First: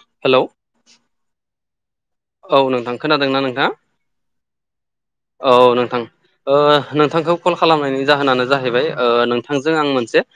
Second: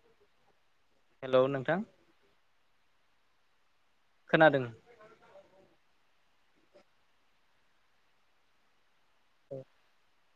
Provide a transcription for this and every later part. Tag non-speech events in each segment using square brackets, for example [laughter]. [inaudible] Hello hello नोंथां औ नोंथां खोनादों ना नोंथां खोनादों औ नोंथां नोंथांखौ कल खालामनायनि जाहोनानो जाहैबाय ओ नोंथांजों आं मोनसे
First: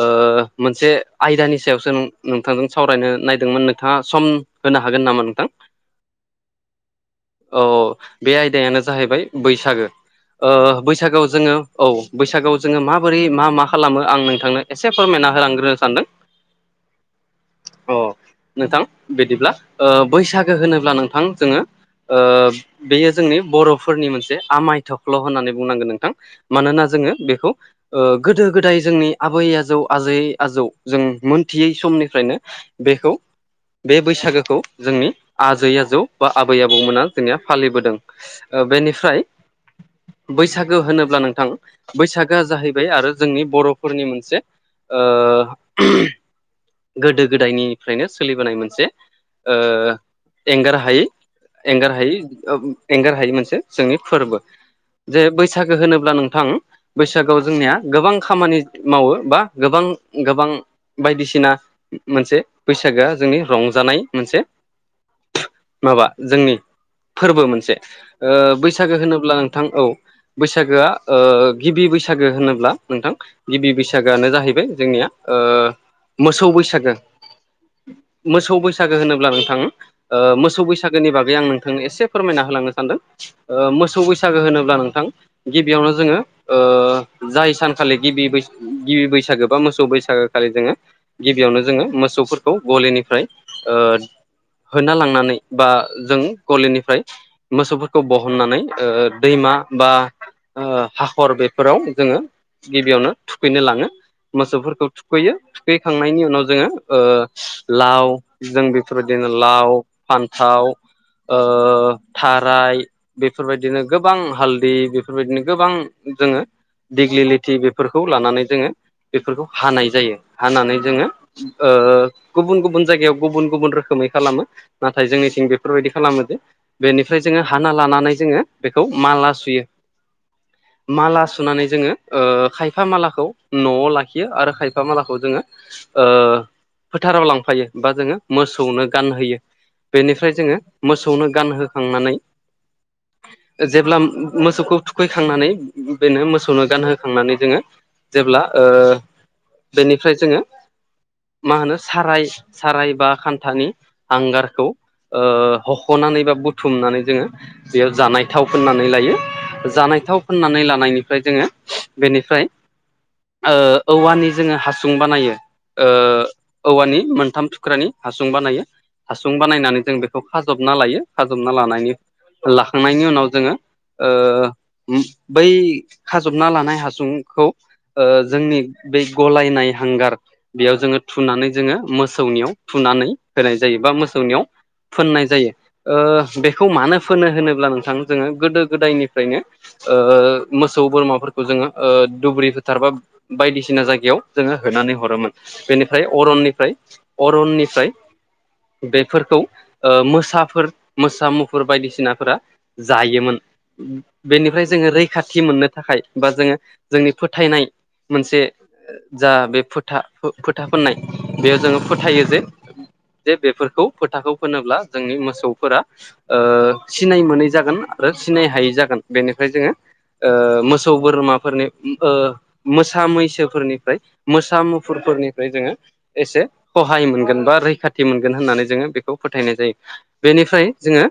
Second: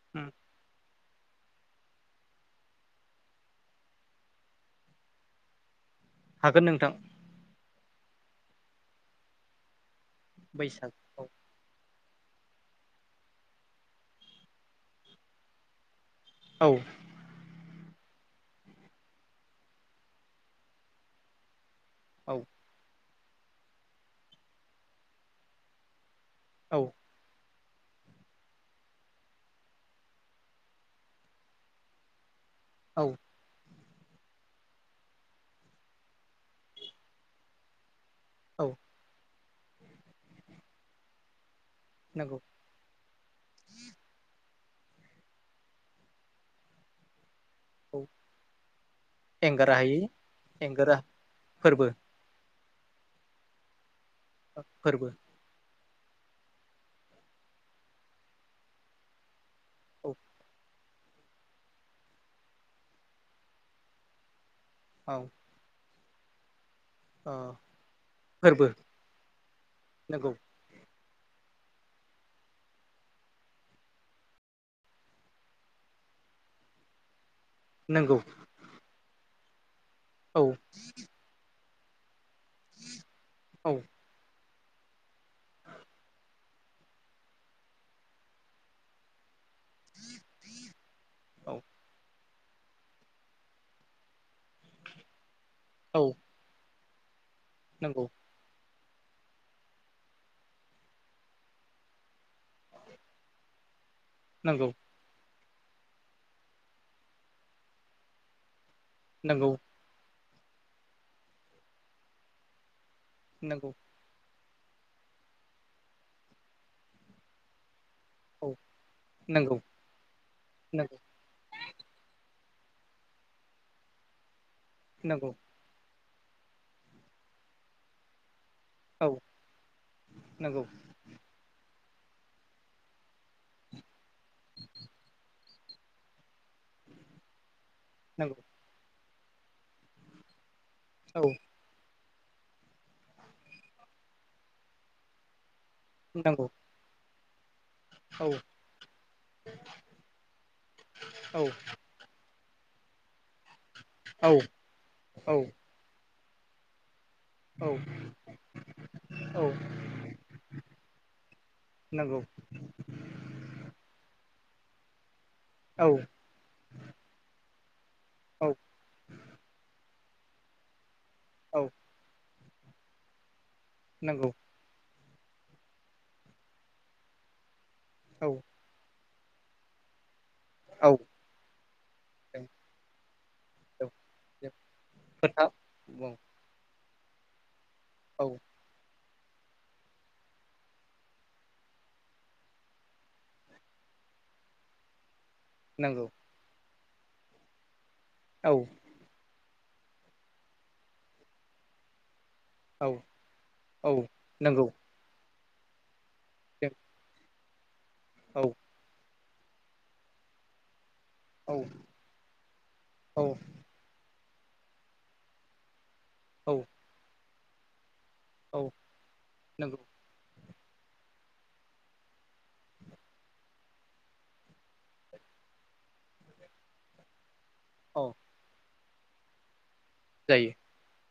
ओ उम मोनसे आयदानि सायावसो नोंथांजों सावरायनो नायदोंमोन नोंथाङा सम होनो हागोन नामा नोंथां हागोन नोंथां अ बे आयदायानो जाहैबाय बैसागो ओ बैसागु बैसागोआव जोंङो औ बैसागोआव जोङो माबोरै मा मा खालामो आं नोंथांनो एसे फोरमायना होलांग्रोनो सानदों औ अ नोंथां बिदिब्ला बैसागो होनो अब्ला नोंथां जोङो ओ औ बेयो जोंनि बरफोरनि मोनसे आमाय थख्ल होननानै बुंनांगोन नोंथां औ मानोना जोङो बेखौ गोदो गोदाय जोंनि आबै आजौ आजै आजौ जों मोनथियै समनिफ्रायनो औ बेखौ बे बैसागोखौ जोंनि आजै आजौ बा आबै आबौमोना जोंनिया फालिबोदों औ बेनिफ्राय बैसागो होनोब्ला नोंथां नंगौ बैसागोआ जाहैबाय आरो जोंनि बरफोरनि मोनसे गोदो गोदायनि औ फ्रायनो सोलिबोनाय मोनसे ओ एंगारा हायै एंरंगार एंगारा हायै फोरबो एंगार हायै एंगार हायै मोनसे जोंनि फोरबो फोरबो जे बैसागो होनोब्ला नोंथां बैसागोआव जोंनिया गोबां खामानि मावो बा गोबां औ गोबां बायदिसिना मोनसे बैसागोआ जोंनि रंजानाय मोनसे औ माबा जोंनि ओ फोरबो मोनसे फोरबो बैसागो होनोब्ला नोंथां औ नंगौ बैसाग बैसागोआ गिबि बैसागो होनोब्ला नोंथां गिबि बैसागोआनो जाहैबाय ओ जोंनिया मोसौ बैसागो नंगौ मोसौ बैसागो होनोब्ला नोंथां औ मोसौ बैसागोनि बागै आं नोंथांनो एसे फोरमायना हो होलांनो सानदों औ मोसौ बैसागो होनोब्ला नोंथां गिबियावनो जोङो जाय सानखालि गिबि गिबि बैसागो बा मोसौ बैसागो खालि जोङो औ गिबियावनो जोङो मोसौफोरखौ गलिनिफ्राय ओ होना लांनानै बा औ जों गलिनिफ्राय मोसौफोरखौ नंगौ ब होननानै दैमा बा हाखर बेफोराव जोंङो गिबियावनो थुखैनो लांङो नंगौ मोसौफोरखौ खैयो सुखैखांनायनि उनाव जोङो लाव जों बेफोरबायदिनो नंगौ लाव फान्थाव थाराय नंगौ बेफोरबायदिनो गोबां हालदै बेफोरबायदिनो गोबां जोंङो दिग्लिथि फोरफोरखौ लानानै औ जोङो बेफोरखौ नंगौ हानाय जायो हानानै नंगौ जोंङो गुबुन गुबुन जायगायाव गुबुन गुबुन रोखोमै खालामो नाथाय नंगौ जोंनिथिं बे बेफोरबायदि खालामोदो बेनिफ्राय जोङो हाना लानानै जोंङो बेखौ औ माला सुयो नंगौ माला सुनानै जोंङो खायफा मालाखौ नआव लाखियो आरो खायफा मालाखौ जोंङो ओ फोथाराव लांफायो बा जोंङो नंगौ मोसौनो गानहोयो बेनिफ्राय जोंङो औ मोसौनो गानहोखांनानै जेब्ला मोसौखौ थुखैखांनानै बेनो नंगौ मोसौनो गानहोखांनानै जोंङो औ जेब्ला बेनिफ्राय जोंङो औ साराय साराय बा खान्थानि औ हांगारखौ औ हख हखनानै बा बुथुमनानै जोङो औ बेयाव जानाय थाव फोननानै लायो। औ जानाय थाव फोननानै लानायनिफ्राय जोंङो नंगौ बेनिफ्राय औवानि जोंङो हासुं बानायो औ औवानि मोनथाम थुख्रानि हासुं औ बानायो हासुं बानायनानै जों बेखौ खाजबना लायो खाजबना औ लानायनि लाखांनायनि उनाव जोंङो नंगौ ओ बै खाजबना लानाय हासुंखौ औ जोंनि बै गलायनाय हांगार बेयाव जोंङो थुनानै जोंङो मोसौनियाव थुनानै होनाय जायो बा औ मोसौनियाव फोननाय खोथा औ जायो बेखौ मानो फोनो होनोब्ला नोंथां औ जोंङो गोदो गोदायनिफ्रायनो मोसौ बोरमाफोरखौ जोंङो दुब्रि फोथारबा बायदिसिना जायगायाव जोंङो होनानै हरोमोन नंगौ बेनिफ्राय अरननिफ्राय अरननिफ्राय औ बेफोरखौ मोसाफोर मोसा मुफुर बायदिसिनाफोरा औ जायोमोन औ बेनिफ्राय नंगौ जोंङो रैखाथि मोननो थाखाय बा जोंङो जों जोंनि फो फोथायनाय मोनसे औ जा बे फोथा फोथा फोननाय औ बेयाव जोंङो फोथायो जे औ जे बेफोरखौ फोथाखौ फोनोब्ला जोंनि मोसौफोरा औ सिनाय मोनै जागोन आरो सिनाय औ हायि जागोन बेनिफ्राय जोंङो नंगौ मोसौ बोरमाफोरनि ओ मोसा मैसोफोरनिफ्राय मोसा मुफुरफोरनिफ्राय जोंङो एसे सहाय मोनगोन बा रैखाथि औ मोनगोन होनानै जोंङो बेख खौ फोथायनाय जायो जायो बेनिफ्राय जोंङो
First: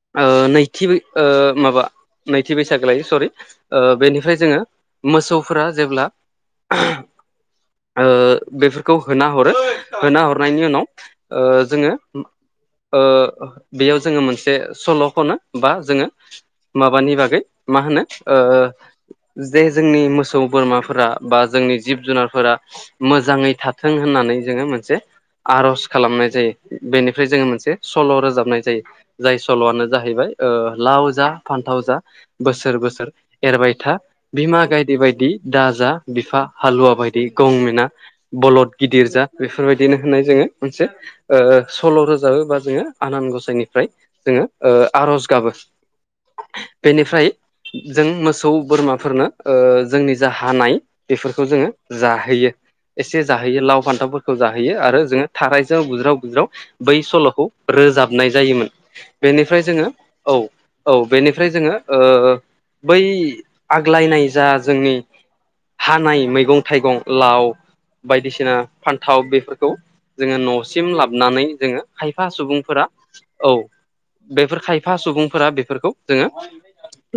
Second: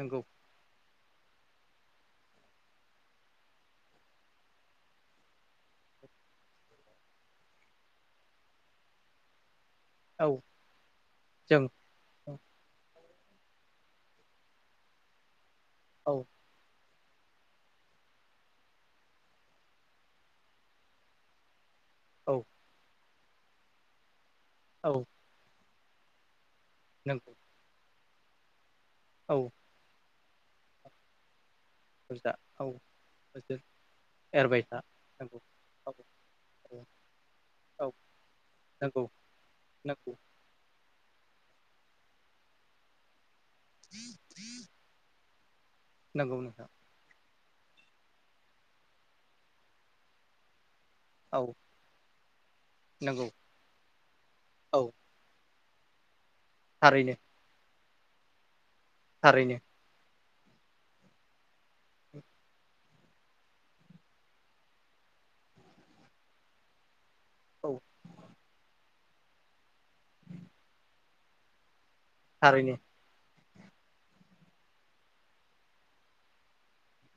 नंगौ नै थि बै ओ माबा नैथि बैसागो लायो सरि। बेनिफ्राय जोंङो मोसौफोरा जेब्ला ओ बेफोरखौ होना हरो होना औ हरनायनि उनाव जों जोंङो बेयाव जोंङो मोनसे सल' खनो। बा जोंङो औ माबानि बागै मा होनो ओ जे जोंनि मोसौ बोरमाफोरा बा जोंनि जिब औ जुनारफोरा मोजाङै थाथों होननानै जोंङो औ मोनसे आर'ज खालामनाय जायो। बेनिफ्राय नंगौ जोंङो मोनसे सल' रोजाबनाय जायो औ जाय सल'आनो जाहैबाय लाव जा फान्थाव जा बुरजा औ बोसोर बोसोर बोसोर एरबाय था एरबाय बिमा था गायदे बायदि नंगौ दा जा औ बिफा औ हालुवा बायदि गंमिना औ बलद नंगौ गिदिर जा बेफोरबायदिनो नंगौ होनो जोंङो। मोनसे सल' रोजाबोबा जोंङो आनान गसाइनिफ्राय जोंङो आर'ज गाबोन नोंगौ नोंथां। बेनिफ्राय जों मोसौ बोरमाफोरनो जोंनि जा हानाय बेफोरखौ औ जोंङो जाहोयो एसे नंगौ जाहोयो लाव फान्थावफोरखौ जाहोयो औ आरो जोंङो थारायजों बुज्राव बुज्राव बै थारैनो सल'खौ रोजाबनाय जायोमोन थारैनो बेनिफ्राय जोंङो औ औ बेनिफ्राय जोंङो ओ बै आग्लायनाय जा जोंनि हानाय मैगं थाइगं लाव औ बायदिसिना फान्थाव बेफोरखौ जोंङो न'सिम लाबोनानै जोंङो खायफा थारैनो सुबुंफोरा औ बेफोर खायफा सुबुंफोरा बेफोरखौ जोंङो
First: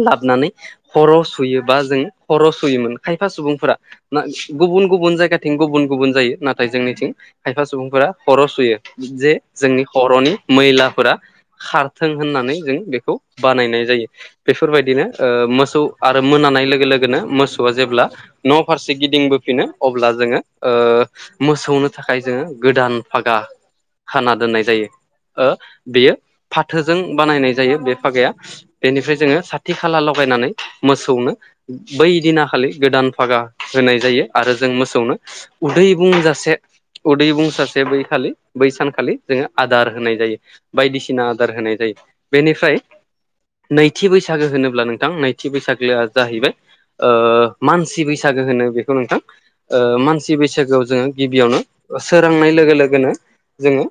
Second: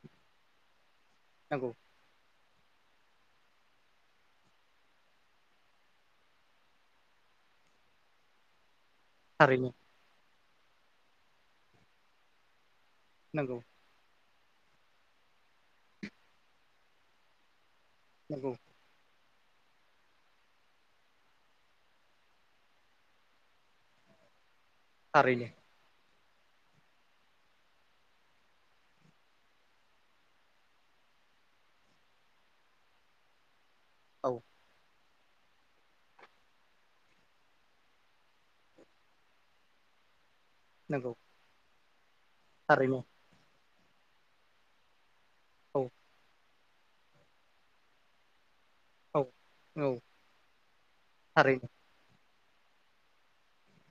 लाबानै खर' सुयो नंगौ बा जों खर' सुयोमोन खायफा सुबुंफोरा। गुबुन गुबुन जायगाथिं गुबुन गुबुन जायो नाथाय जोंनिथिं खाय फा सुबुंफोरा खर' सुयो जे थारैनो जोंनि खर'नि मैलाफोरा खारथों होननानै जों बेखौ नंगौ बानायनाय जायो। बेफोरबायदिनो मोसौ आरो मोनानाय लोगो लोगोनो मोसौआ जेब्ला नंगौ न' फारसे गिदिंबो फिनो अब्ला जोंङो मोसौनो थाखाय जोंङो गोदान फागा खाना दोननाय थारैनो जायो बेयो फाथोजों बानायनाय जायो बे फागाया। बेनिफ्राय जोंङो साथि खाला लगायनानै मोसौनो बै दिनाखालि गोदान फागा। होनाय जायो औ आरो जों मोसौनो उदै बुंजासे। उदै बुं सासे बै खालि बै सानखालि जोङो आदार होनाय जायो नंगौ बायदिसिना होनाय जायो बेनिफ्राय थारैनो नैथि बैसागो होनोब्ला नोंथां नैथि औ बैसागोआ जाहैबाय मानसि बैसागो होनो बे नोंथां औ औ मानसि बैसागोआव जोङो गिबियावनो थारैनो सोरांनाय लोगो लोगोनो जोङो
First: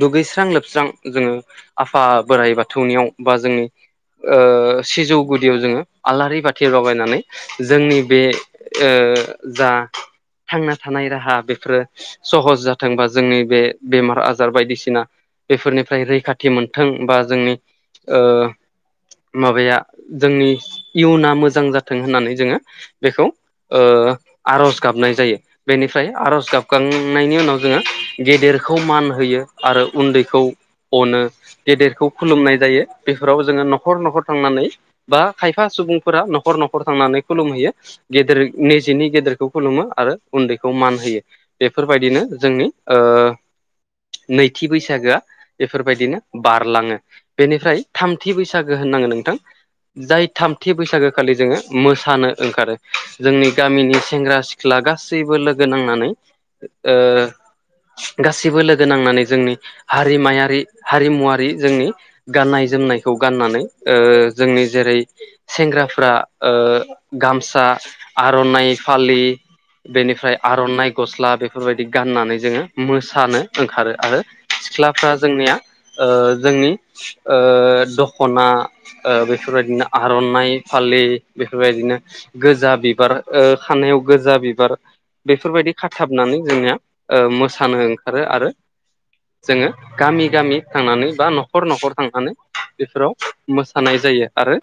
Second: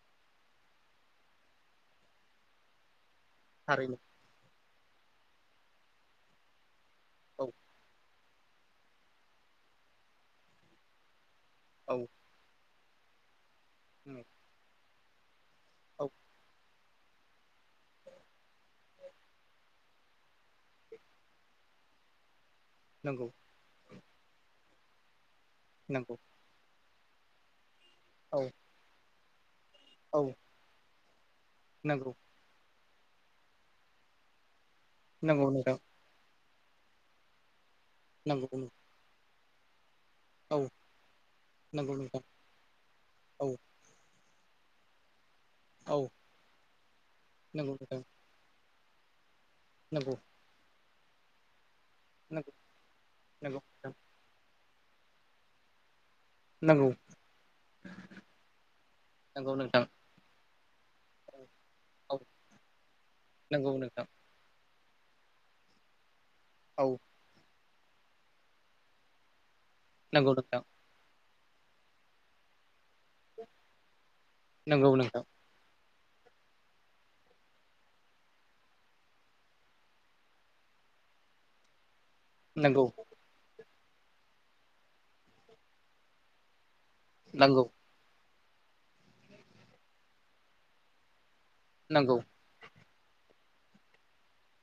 दुगैस्रां लोबस्रां जोङो आफा बोराइ बाथौनियाव बा जोंनि थारैनो सिजौ गुदियाव जोङो आलारि बाथि बाबाय औ जोंनि बे जा थांना थानाय राहा बेफोर औ सहज जाथोंबा जोंनि बे बेमार आजार बायदिसिना बेफोरनिफ्राय औ रैखाथि मोनों ाथों बा जोंनि माबाया जोंनि इयुना मोजां जाथों होननानै जोङो बेखौ नंगौ आर'ज गाबनाय जायो बेनिफ्राय नंगौ आर'ज गाबखांनायनि उनाव जोङो औ गेदेरखौ मान होयो आरो औ उन्दैखौ अनो गेदेरखौ नंगौ खुलुमनाय जायो बेफोराव जोङो न'खर न'खर थांनानै बा नंगौ खायफा नोंथां सुबुं फोर न'खर न'खर थांनानै खुलुमहैयो गेदेर नंगौ निजिनि गेदेरखौ खुलुमो आरो औ उन्दैखौ मान होयो नंगौ बेफोरबायदिनो नोंथां जोंनि औ नैथि बैसागोआ औ बेफोरबायदिनो बारलाङो नंगौ बेनिफ्राय नोंथां थाम ामथि बैसागो होनांगोन नोंथां नंगौ जाय थामथि बैसागो खालि जोङो मो थानो ओंखारो जोंनि नंगौ नंगौ नोंथां गामिनि सेंग्रा सिख्ला गासैबो लोगो नांनानै [unintelligible] ओ गासिबो लोगो नांनानै नंगौ जोंनि नोंथां हारिमायारि हारिमुवारि जोंनि औ गाननाय जोमनायखौ गाननानै नंगौ नोंथां जोंनि जेरै सेंग्राफ्रा औ गामसा आर'नाइ फालि नंगौ बेनिफ्राय नोंथां आर'नाइ गस्ला बे बेफोरबायदि गाननानै जोङो मोसानो ओंखारो आरो नंगौ सिख्लाफ्रा नोंथां जोंनिया जोंनि दख'ना बेफोरबायदिनो आर'नाइ फालि बेफोरबायदिनो गोजा नंगौ बिबार खानायाव गोजा बिबार बेफोरबायदि खाथाबनानै जोंनिया मोसानो ओंखारो आरो जोङो गामि गामि थांनानै बा न'खर न'खर न'खर नंगौ नंगौ थांनानै बेफोराव मोसानाय जायो आरो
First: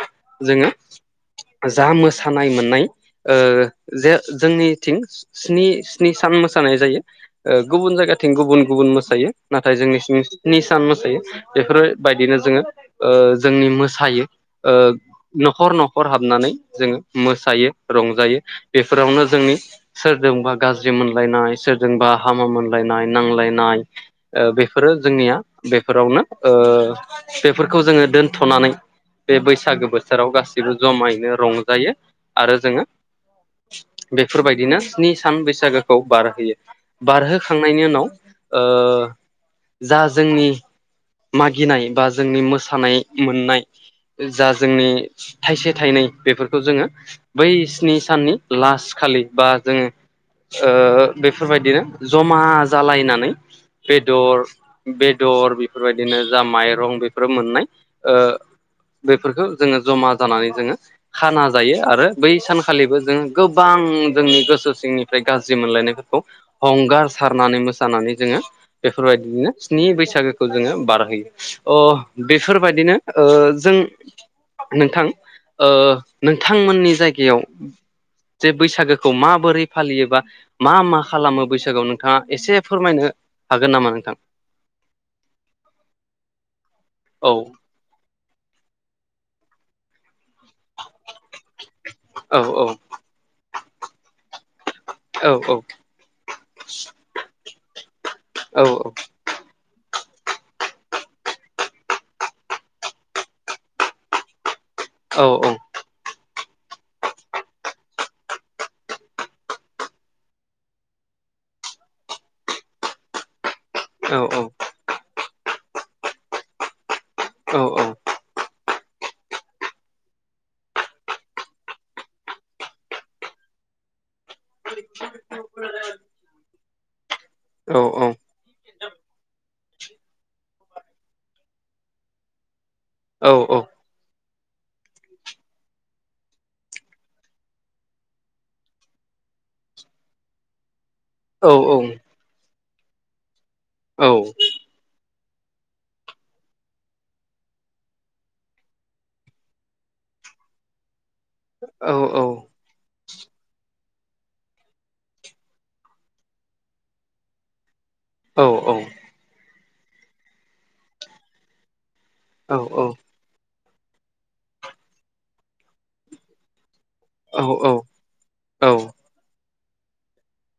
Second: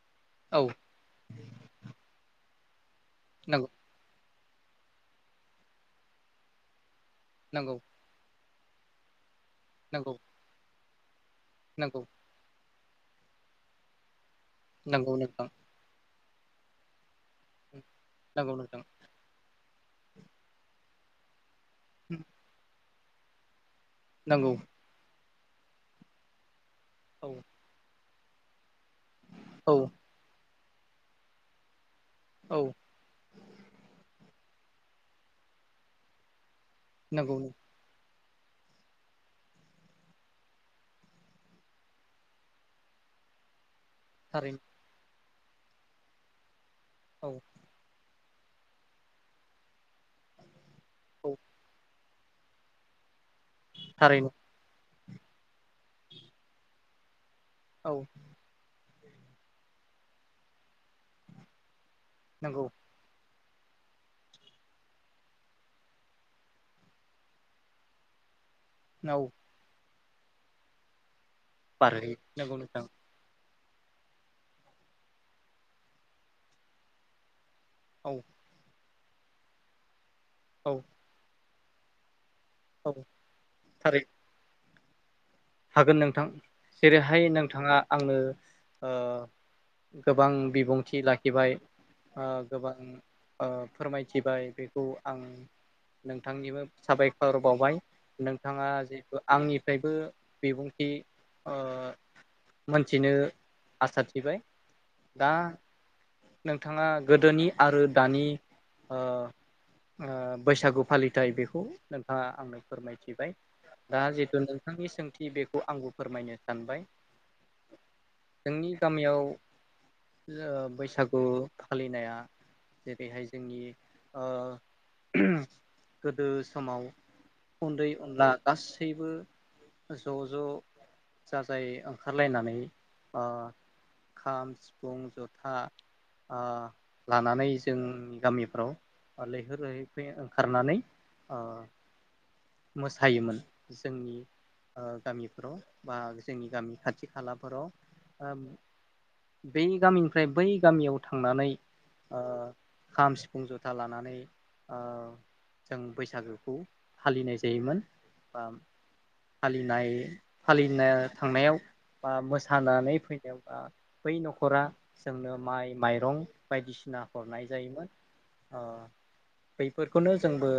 औ जोङो जा मोसानाय मोननाय नंगौ जे जोंनिथिं स्नि स्नि सान मोसानाय जायो नंगौ गुबुन जायगाथिं गुबुन गुबुन मोसायो नाथाय जोंनि नंगौ सिं निसान मोसायो नंगौ बेफोरबायदिनो जोङो जोंनि मोसायो नंगौ नोंथां न'खर न'खर हाबनानै जोङो मो थायो रंजायो नंगौ नोंथां बेफोरावनो जोंनि सोरजोंबा गाज्रि मोनलायनाय सोरजोंबा हामा मोनलायनाय नांलायनाय नंगौ बेफोर फोरो जोंनिया बेफोरावनो औ बेफोरखौ जोङो दोनथ'नानै बे औ बैसागो बोथोराव गासैबो जमायैनो रंजायो आरो औ जोङो बेफोरबायदिनो स्नि सान बैसागोखौ बारहोयो नंगौ बारहोखांनायनि उनाव ओ जा जोंनि मागिनाय बा जोंनि मोसानाय मोननाय जा थारैनो जोंनि थाइसे थाइनै बेफोरखौ जोङो औ बै स्नि साननि लास्ट खालि बा जोङो औ बेफोरबायदिनो जमा जालायनानै थारैनो बेदर बेदर बेफोरबायदिनो जा माइरं बेफोरो मोननाय औ बेफोरखौ जोङो जमा जानानै जोङो खाना जायो आरो बै नंगौ सानखालिबो जोङो गोबां जोंनि गोसो सिंनिफ्राय गाज्रि मोनलायनायफोरखौ हंगार सारनानै मोसानानै जोङो औ बेफोरबायदिनो स्नि बैसागोखौ जोङो बारहोयो बारहोयो अ नंगौ नोंथां बेफोरबायदिनो जों नोंथां नोंथांमोननि जायगायाव औ जे बैसागोखौ माबोरै फालियोबा औ मा मा खालामो बैसागोआव नोंथाङा एसे औ फोरमायनो हागोन नामा थारै नोंथां? हागोन नोंथां जेरैहाय औ नोंथाङा आंनो ओ गोबां बिबुंथि लाखिबाय औ औ गोबां ओ फोरमायथिबाय बेखौ आं औ औ नोंथांनिबो साबायखर बावबाय औ नोंथाङा जेथु आंनिफ्रायबो बिबुंथि ओ मोनथिनो आसा थिबाय औ दा नोंथाङा गोदोनि आरो दानि ओ बैसागु फालिथाय बेखौ नोंथाङा आंनो फोरमायथिबाय दा जिथु औ नोंथांनि सोंथि बेखौ आंबो फोरमायनो सानबाय औ जोंनि गामियाव ओ बैसागु फालिनाया जेरैहाय जोंनि गोदो समाव उन्दै औ उनला गासैबो ज' ज' जाजायै ओंखारलायनानै औ औ खाम सिफुं जथा ओ लानानै जोंनि गामिफ्राव लैहोर लैहोर फै ओंखारनानै ओ औ औ मोसायोमोन जोंनि गामिफोराव बा जोंनि गामि खाथि खालाफोराव ओ बै गामिनिफ्राय बै गामियाव थांनानै खाम सिफुं जथा लानानै ओ जों बैसागोखौ फालिनाय जायोमोन बा फालिनाय फालिनो थांनायाव बा मोसानानै फैदोंबा बै न'खरा जोंनो माइ माइरं बायदिसिना हरनाय जायोमोन बैफोरखौनो जोंबो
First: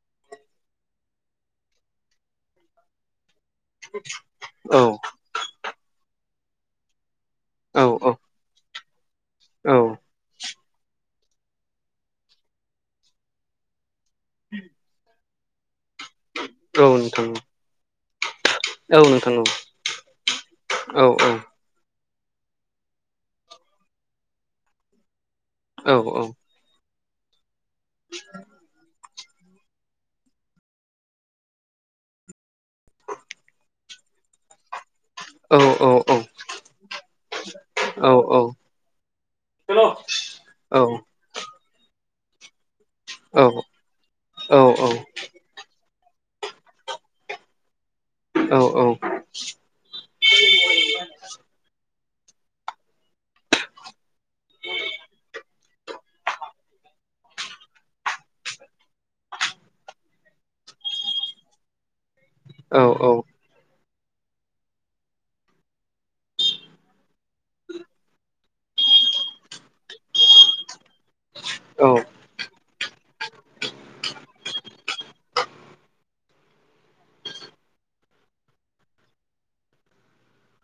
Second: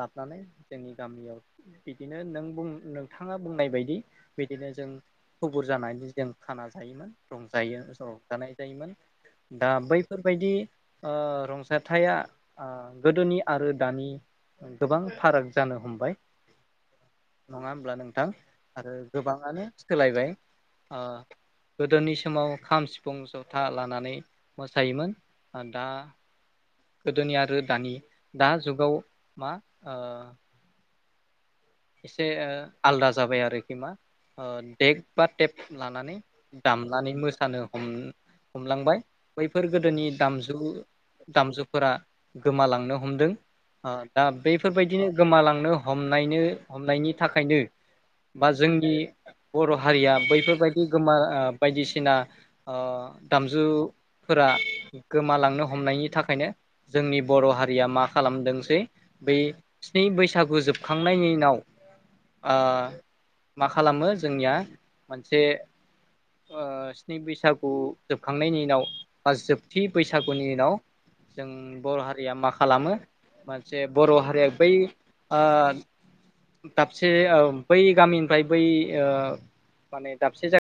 लाबानै जोंनि गामियाव बिदिनो नों बुं नोंथाङा बुंनाय बायदि बिदिनो औ जों थुबुर जानानै जों खाना जायोमोन औ रंजायोम रंजानाय जायोमोन दा औ बैफोरबायदि ओ रंजाथाइआ ओ गोदोनि आरो दानि गोबां फाराग जानो हमबाय नोंथां नङा होमब्ला नोंथां? आरो औ नोंथां गोबाङानो सोलायबाय ओ औ औ गोदोनि समाव खाम सिफुं जथा लानानै मोसायोमोन दा औ गोदोनि आरो दानि दा जुगाव मा ओ एसे आलदा जाबाय आरोखि मा देख बा औ टेप औ लानानै दामनानै मोसानो हम औ हमलांबाय बैफोर गोदोनि दामजु दामजुफोरा गोमालांनो हमदों ओ दा बेफोरबायदिनो गोमालांनो हमनो हमनायनि थाखायनो बा जोंनि बर' हारिया बैफोरबायदि गोमा ओ बायदिसिना ओ दामजुफोरा गोमालांनो हमनायनि थाखायनो जोंनि बर' हारिया मा खालामदोंसै बै स्नि बैसागु जोबखांनायनि उनाव ओ औ मा खालामो जोंनिया मोनसे स्नि बैसागु जोबखांनायनि उनाव बा जोबथि बैसागुनि उनाव जों औ बर' हारिया मा खालामो मोनसे बर' हारिया बै ओ दाबसे बै गामिनिफ्राय बै माने दाबसे जायगा